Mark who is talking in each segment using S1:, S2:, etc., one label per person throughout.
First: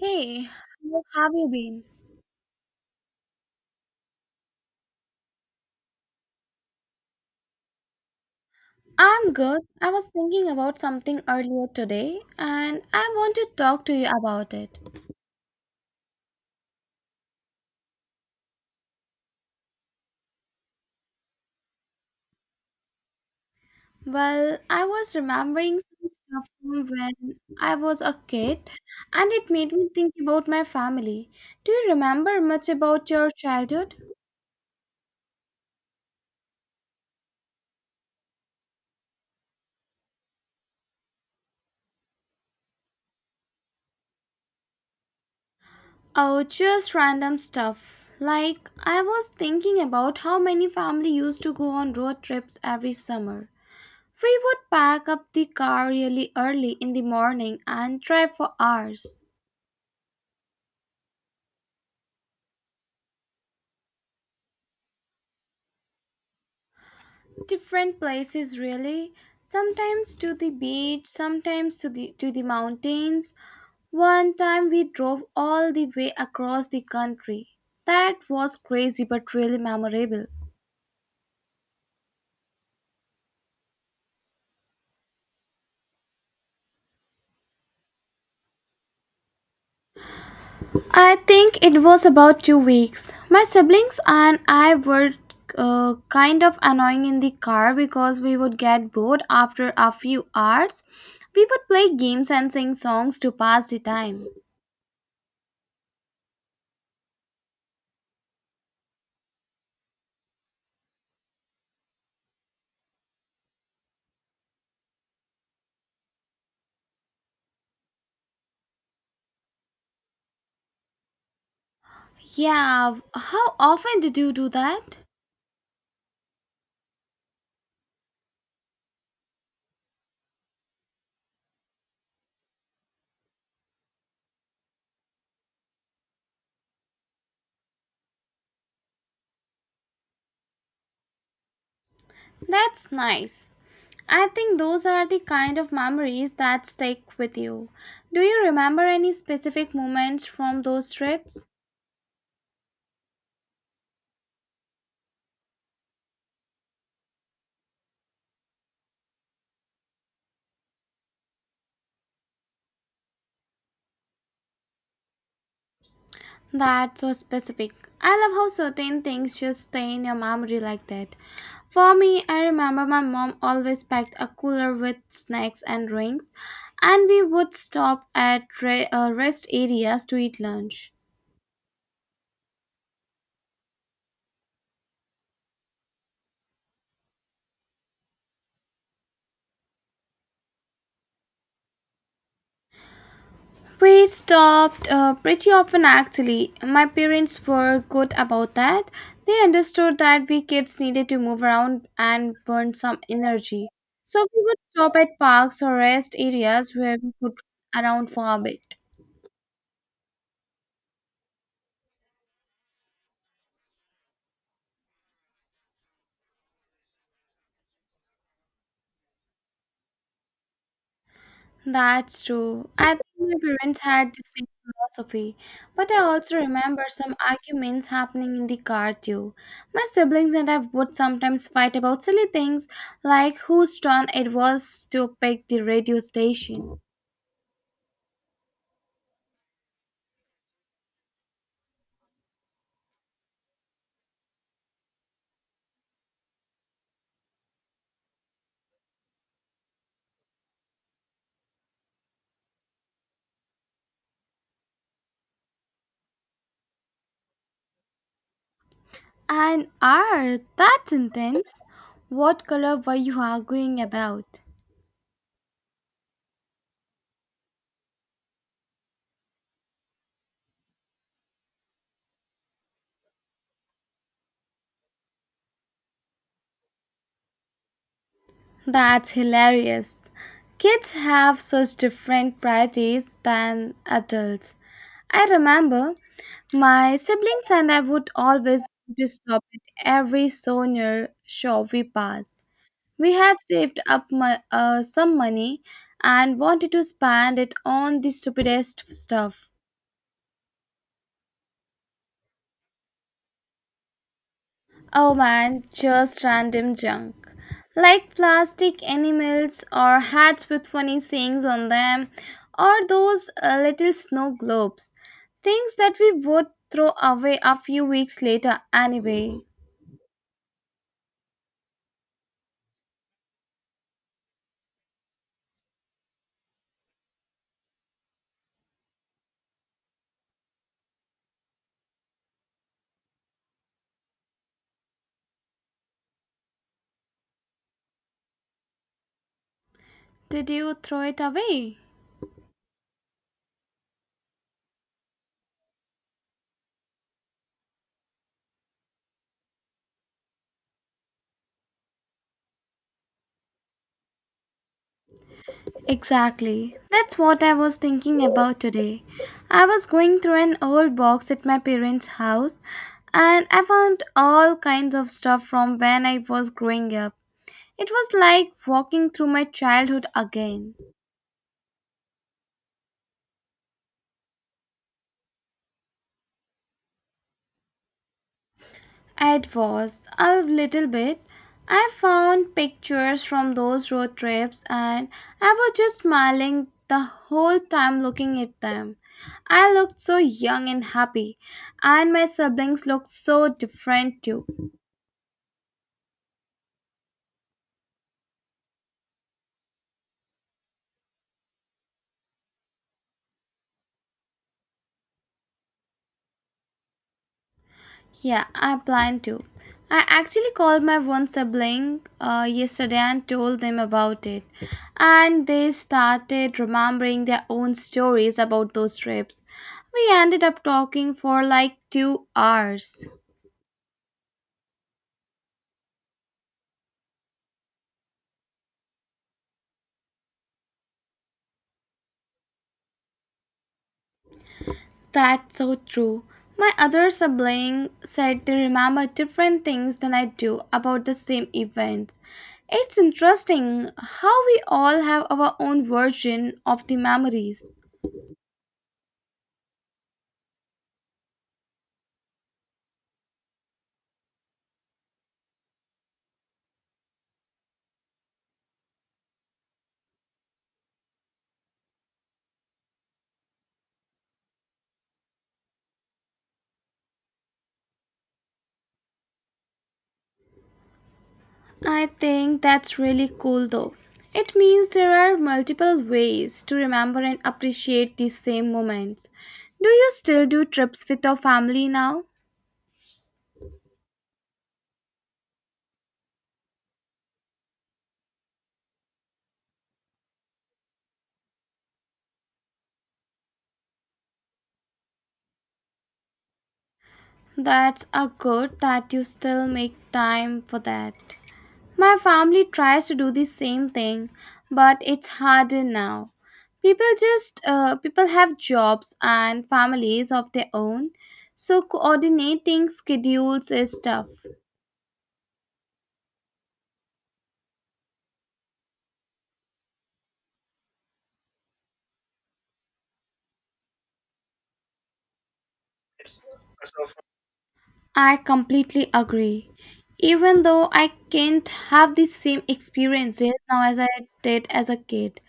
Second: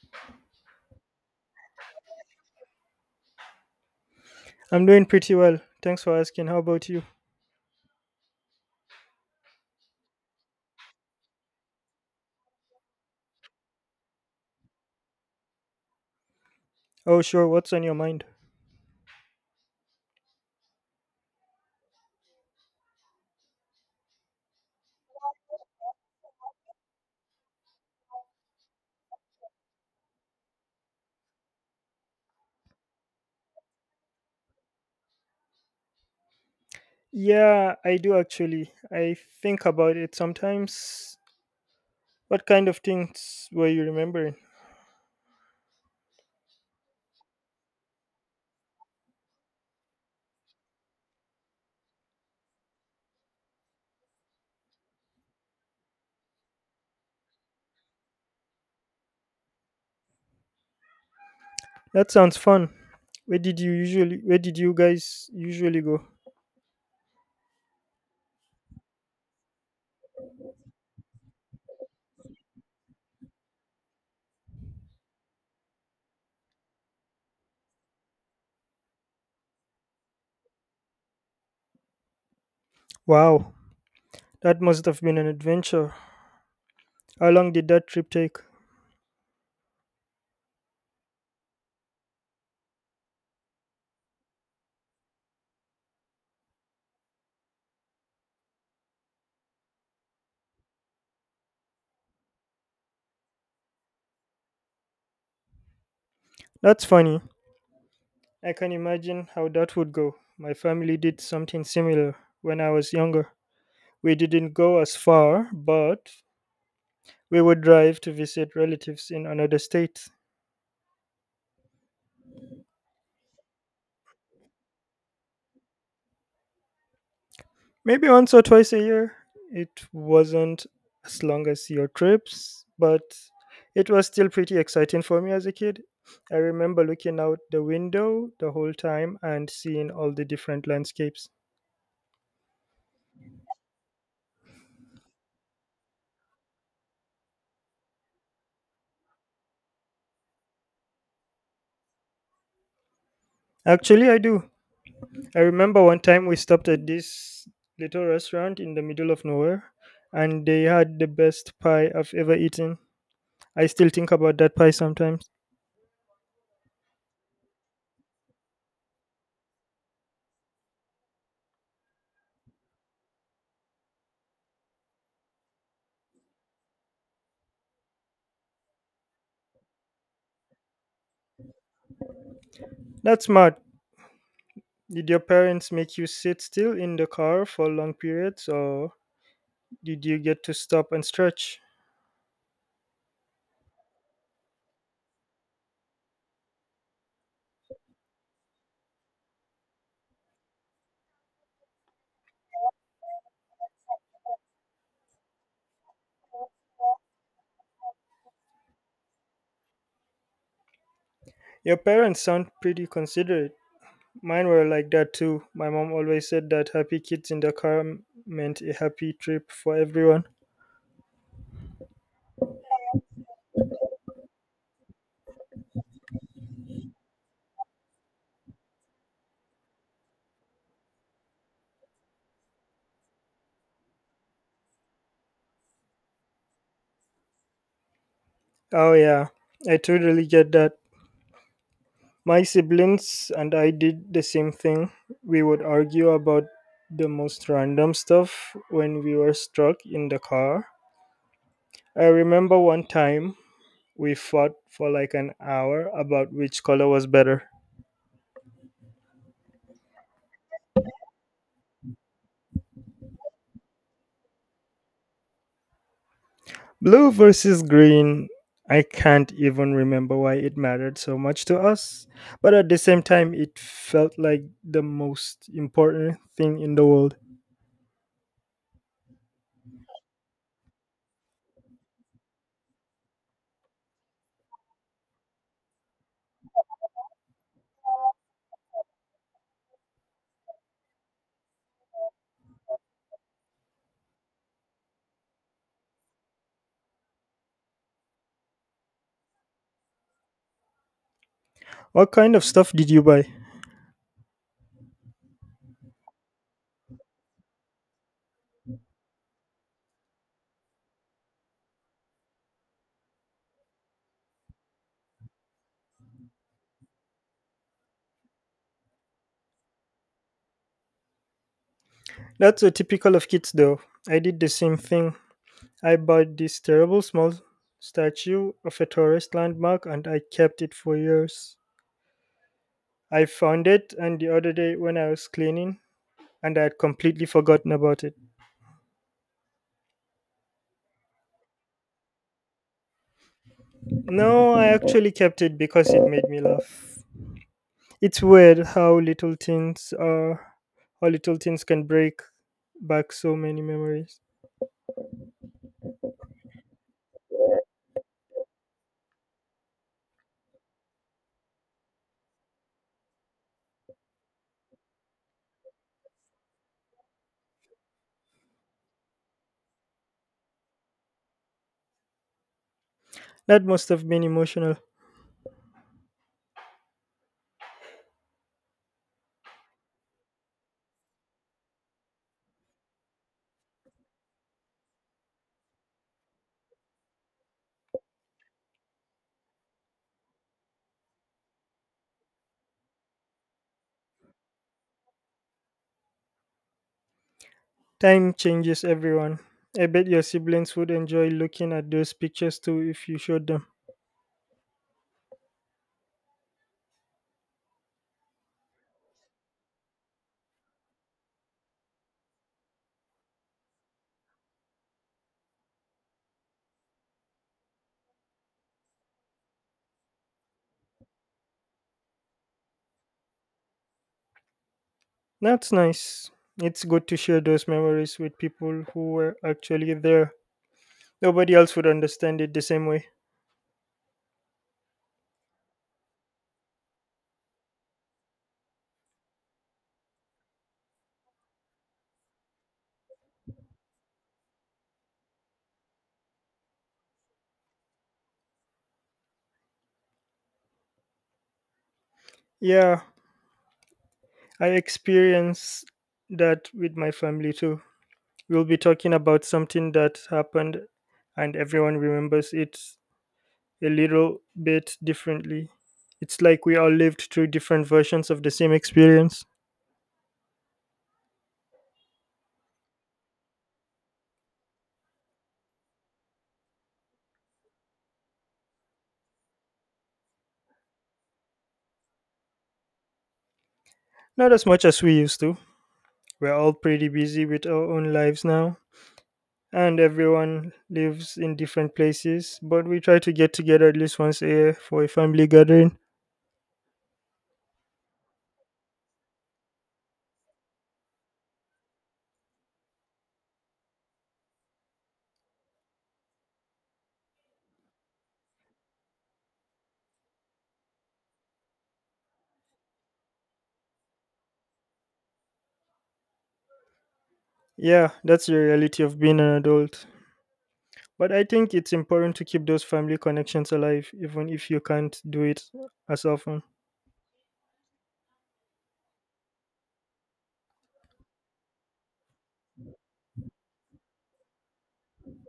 S1: Hey, how have you been?
S2: I'm doing pretty well. Thanks for asking. How about you?
S1: I'm good. I was thinking about something earlier today and I want to talk to you about it.
S2: Oh, sure. What's on your mind?
S1: Well, I was remembering some stuff from when I was a kid and it made me think about my family. Do you remember much about your childhood?
S2: Yeah, I do actually. I think about it sometimes. What kind of things were you remembering?
S1: Oh, just random stuff. Like, I was thinking about how many family used to go on road trips every summer. We would pack up the car really early in the morning and drive for hours.
S2: That sounds fun. Where did you guys usually go?
S1: Different places really, sometimes to the beach, sometimes to the mountains. One time we drove all the way across the country. That was crazy but really memorable.
S2: Wow. That must have been an adventure. How long did that trip take?
S1: I think it was about 2 weeks. My siblings and I were kind of annoying in the car because we would get bored after a few hours. We would play games and sing songs to pass the time.
S2: That's funny. I can imagine how that would go. My family did something similar when I was younger. We didn't go as far, but we would drive to visit relatives in another state,
S1: Yeah, how often did you do that?
S2: maybe once or twice a year. It wasn't as long as your trips, but it was still pretty exciting for me as a kid. I remember looking out the window the whole time and seeing all the different landscapes.
S1: That's nice. I think those are the kind of memories that stick with you. Do you remember any specific moments from those trips?
S2: Actually, I do. I remember one time we stopped at this little restaurant in the middle of nowhere and they had the best pie I've ever eaten. I still think about that pie sometimes.
S1: That's so specific. I love how certain things just stay in your memory like that. For me, I remember my mom always packed a cooler with snacks and drinks, and we would stop at rest areas to eat lunch.
S2: That's mad. Did your parents make you sit still in the car for long periods, or did you get to stop and stretch?
S1: We stopped pretty often actually. My parents were good about that. They understood that we kids needed to move around and burn some energy. So we would stop at parks or rest areas where we could around for a bit.
S2: Your parents sound pretty considerate. Mine were like that too. My mom always said that happy kids in the car meant a happy trip for everyone.
S1: That's true. I think my parents had the same philosophy, but I also remember some arguments happening in the car too. My siblings and I would sometimes fight about silly things like whose turn it was to pick the radio station.
S2: Oh, yeah, I totally get that. My siblings and I did the same thing. We would argue about the most random stuff when we were stuck in the car. I remember one time we fought for like an hour about which color was better.
S1: And are that's intense. What color were you arguing about?
S2: Blue versus green. I can't even remember why it mattered so much to us, but at the same time, it felt like the most important thing in the world.
S1: That's hilarious. Kids have such different priorities than adults. I remember my siblings and I would always want to stop at every souvenir shop we passed. We had saved up some money and wanted to spend it on the stupidest stuff.
S2: What kind of stuff did you buy?
S1: Oh man, just random junk. Like plastic animals or hats with funny sayings on them, or those little snow globes. Things that we would throw away a few weeks later anyway.
S2: That's so typical of kids, though. I did the same thing. I bought this terrible small statue of a tourist landmark and I kept it for years. I found it and the other day when I was cleaning, and I had completely forgotten about it.
S1: Did you throw it away?
S2: No, I actually kept it because it made me laugh. It's weird how little things are, how little things can break back so many memories.
S1: Exactly. That's what I was thinking about today. I was going through an old box at my parents' house and I found all kinds of stuff from when I was growing up. It was like walking through my childhood again.
S2: That must have been emotional.
S1: It was a little bit. I found pictures from those road trips and I was just smiling the whole time looking at them. I looked so young and happy, and my siblings looked so different too.
S2: Time changes everyone. I bet your siblings would enjoy looking at those pictures too if you showed them.
S1: Yeah, I plan to. I actually called my one sibling yesterday and told them about it. And they started remembering their own stories about those trips. We ended up talking for like 2 hours.
S2: That's nice. It's good to share those memories with people who were actually there. Nobody else would understand it the same way.
S1: That's so true. My other sibling said they remember different things than I do about the same events. It's interesting how we all have our own version of the memories.
S2: Yeah, I experienced that with my family too. We'll be talking about something that happened and everyone remembers it a little bit differently. It's like we all lived through different versions of the same experience.
S1: I think that's really cool though. It means there are multiple ways to remember and appreciate these same moments. Do you still do trips with your family now?
S2: Not as much as we used to. We're all pretty busy with our own lives now, and everyone lives in different places, but we try to get together at least once a year for a family gathering.
S1: That's a good that you still make time for that. My family tries to do the same thing, but it's harder now. People just people have jobs and families of their own, so coordinating schedules is tough.
S2: Yeah, that's the reality of being an adult. But I think it's important to keep those family connections alive, even if you can't do it as often.
S1: I completely agree. Even though I can't have the same experiences now as I did as a kid,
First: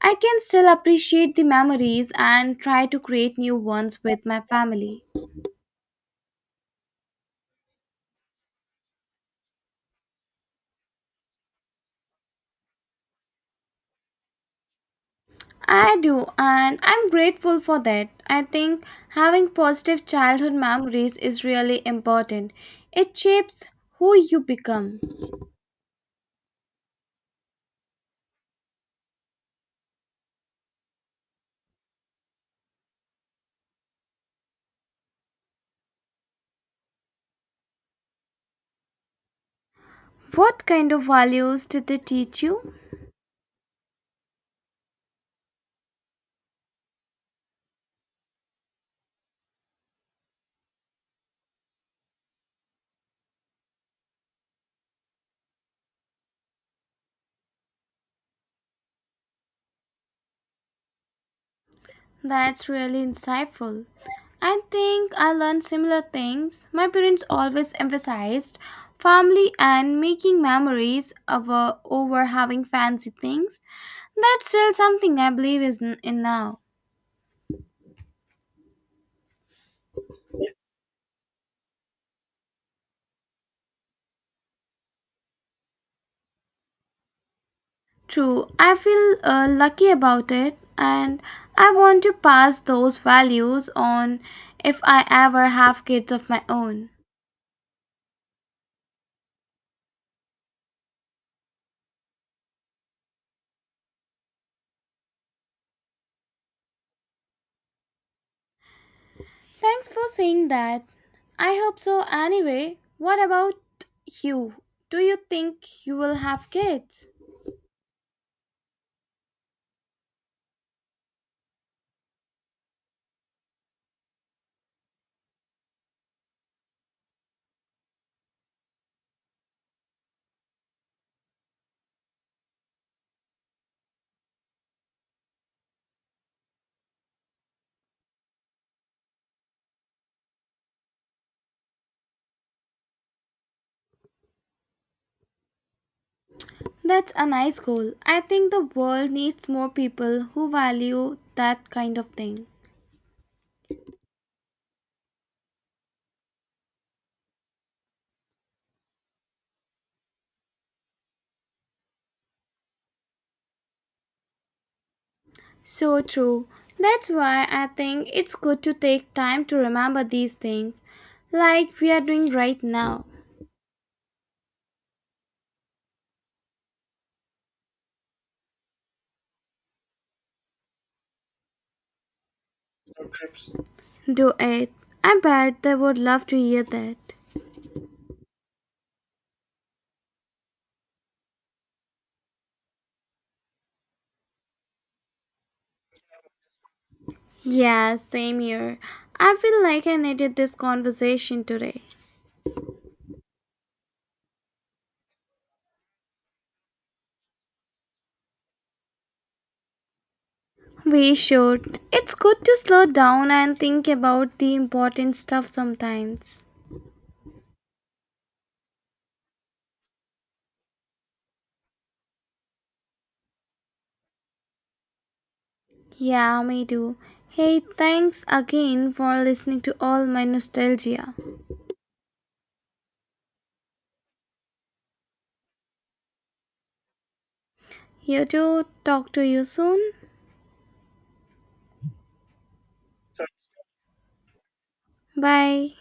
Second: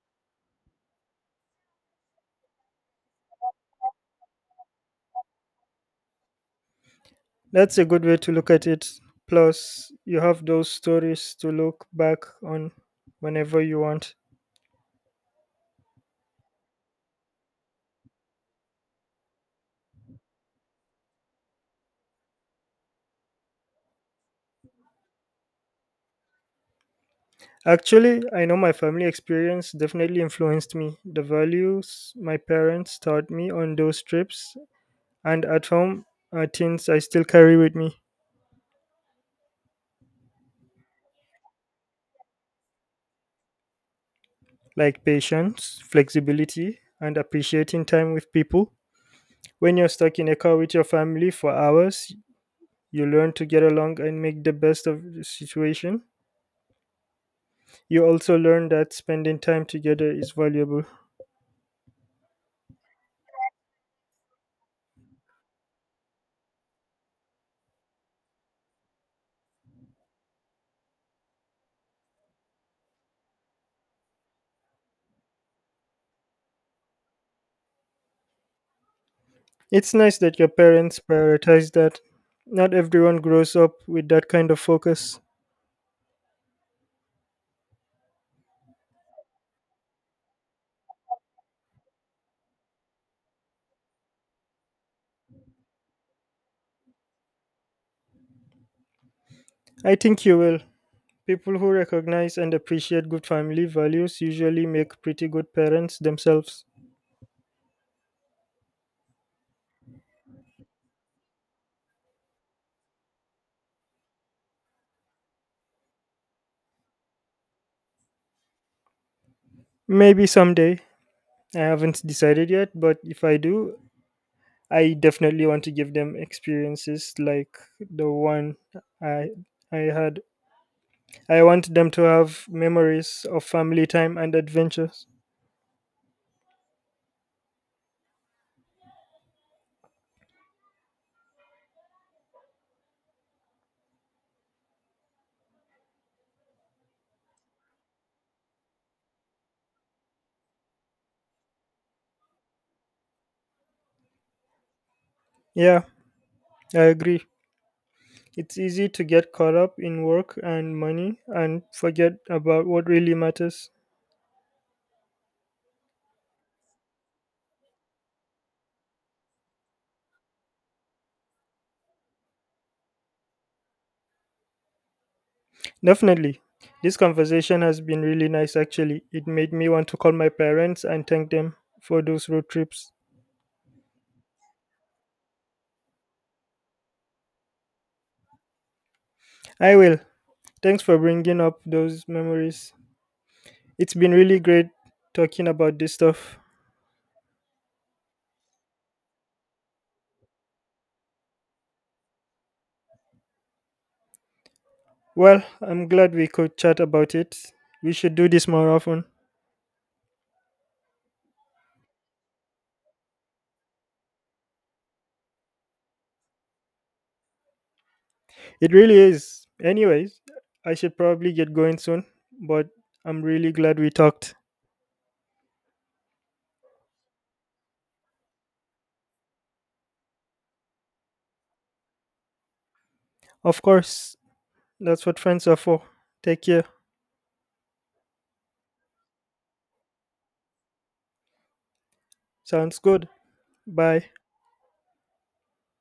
S1: I can still appreciate the memories and try to create new ones with my family.
S2: That's a good way to look at it. Plus, you have those stories to look back on whenever you want.
S1: I do, and I'm grateful for that. I think having positive childhood memories is really important. It shapes who you become.
S2: Actually, I know my family experience definitely influenced me. The values my parents taught me on those trips and at home are things I still carry with me,
S1: What kind of values did they teach you?
S2: like patience, flexibility, and appreciating time with people. When you're stuck in a car with your family for hours, you learn to get along and make the best of the situation. You also learn that spending time together is valuable.
S1: That's really insightful. I think I learned similar things. My parents always emphasized family and making memories over having fancy things. That's still something I believe in now.
S2: It's nice that your parents prioritize that. Not everyone grows up with that kind of focus.
S1: True, I feel lucky about it and I want to pass those values on if I ever have kids of my own.
S2: I think you will. People who recognize and appreciate good family values usually make pretty good parents themselves.
S1: Thanks for saying that. I hope so anyway. What about you? Do you think you will have kids?
S2: Maybe someday. I haven't decided yet, but if I do, I definitely want to give them experiences like the one I I had. I want them to have memories of family time and adventures.
S1: That's a nice goal. I think the world needs more people who value that kind of thing.
S2: Yeah, I agree. It's easy to get caught up in work and money and forget about what really matters.
S1: So true. That's why I think it's good to take time to remember these things, like we are doing right now.
S2: Definitely. This conversation has been really nice actually. It made me want to call my parents and thank them for those road trips.
S1: Do it. I bet they would love to hear that.
S2: I will. Thanks for bringing up those memories. It's been really great talking about this stuff.
S1: Yeah, same here. I feel like I needed this conversation today.
S2: Well, I'm glad we could chat about it. We should do this more often.
S1: We should. It's good to slow down and think about the important stuff sometimes.
S2: It really is. Anyways, I should probably get going soon, but I'm really glad we talked.
S1: Yeah, me too. Hey, thanks again for listening to all my nostalgia.
S2: Of course, that's what friends are for. Take care.
S1: You too. Talk to you soon.
S2: Sounds good. Bye.
S1: Bye.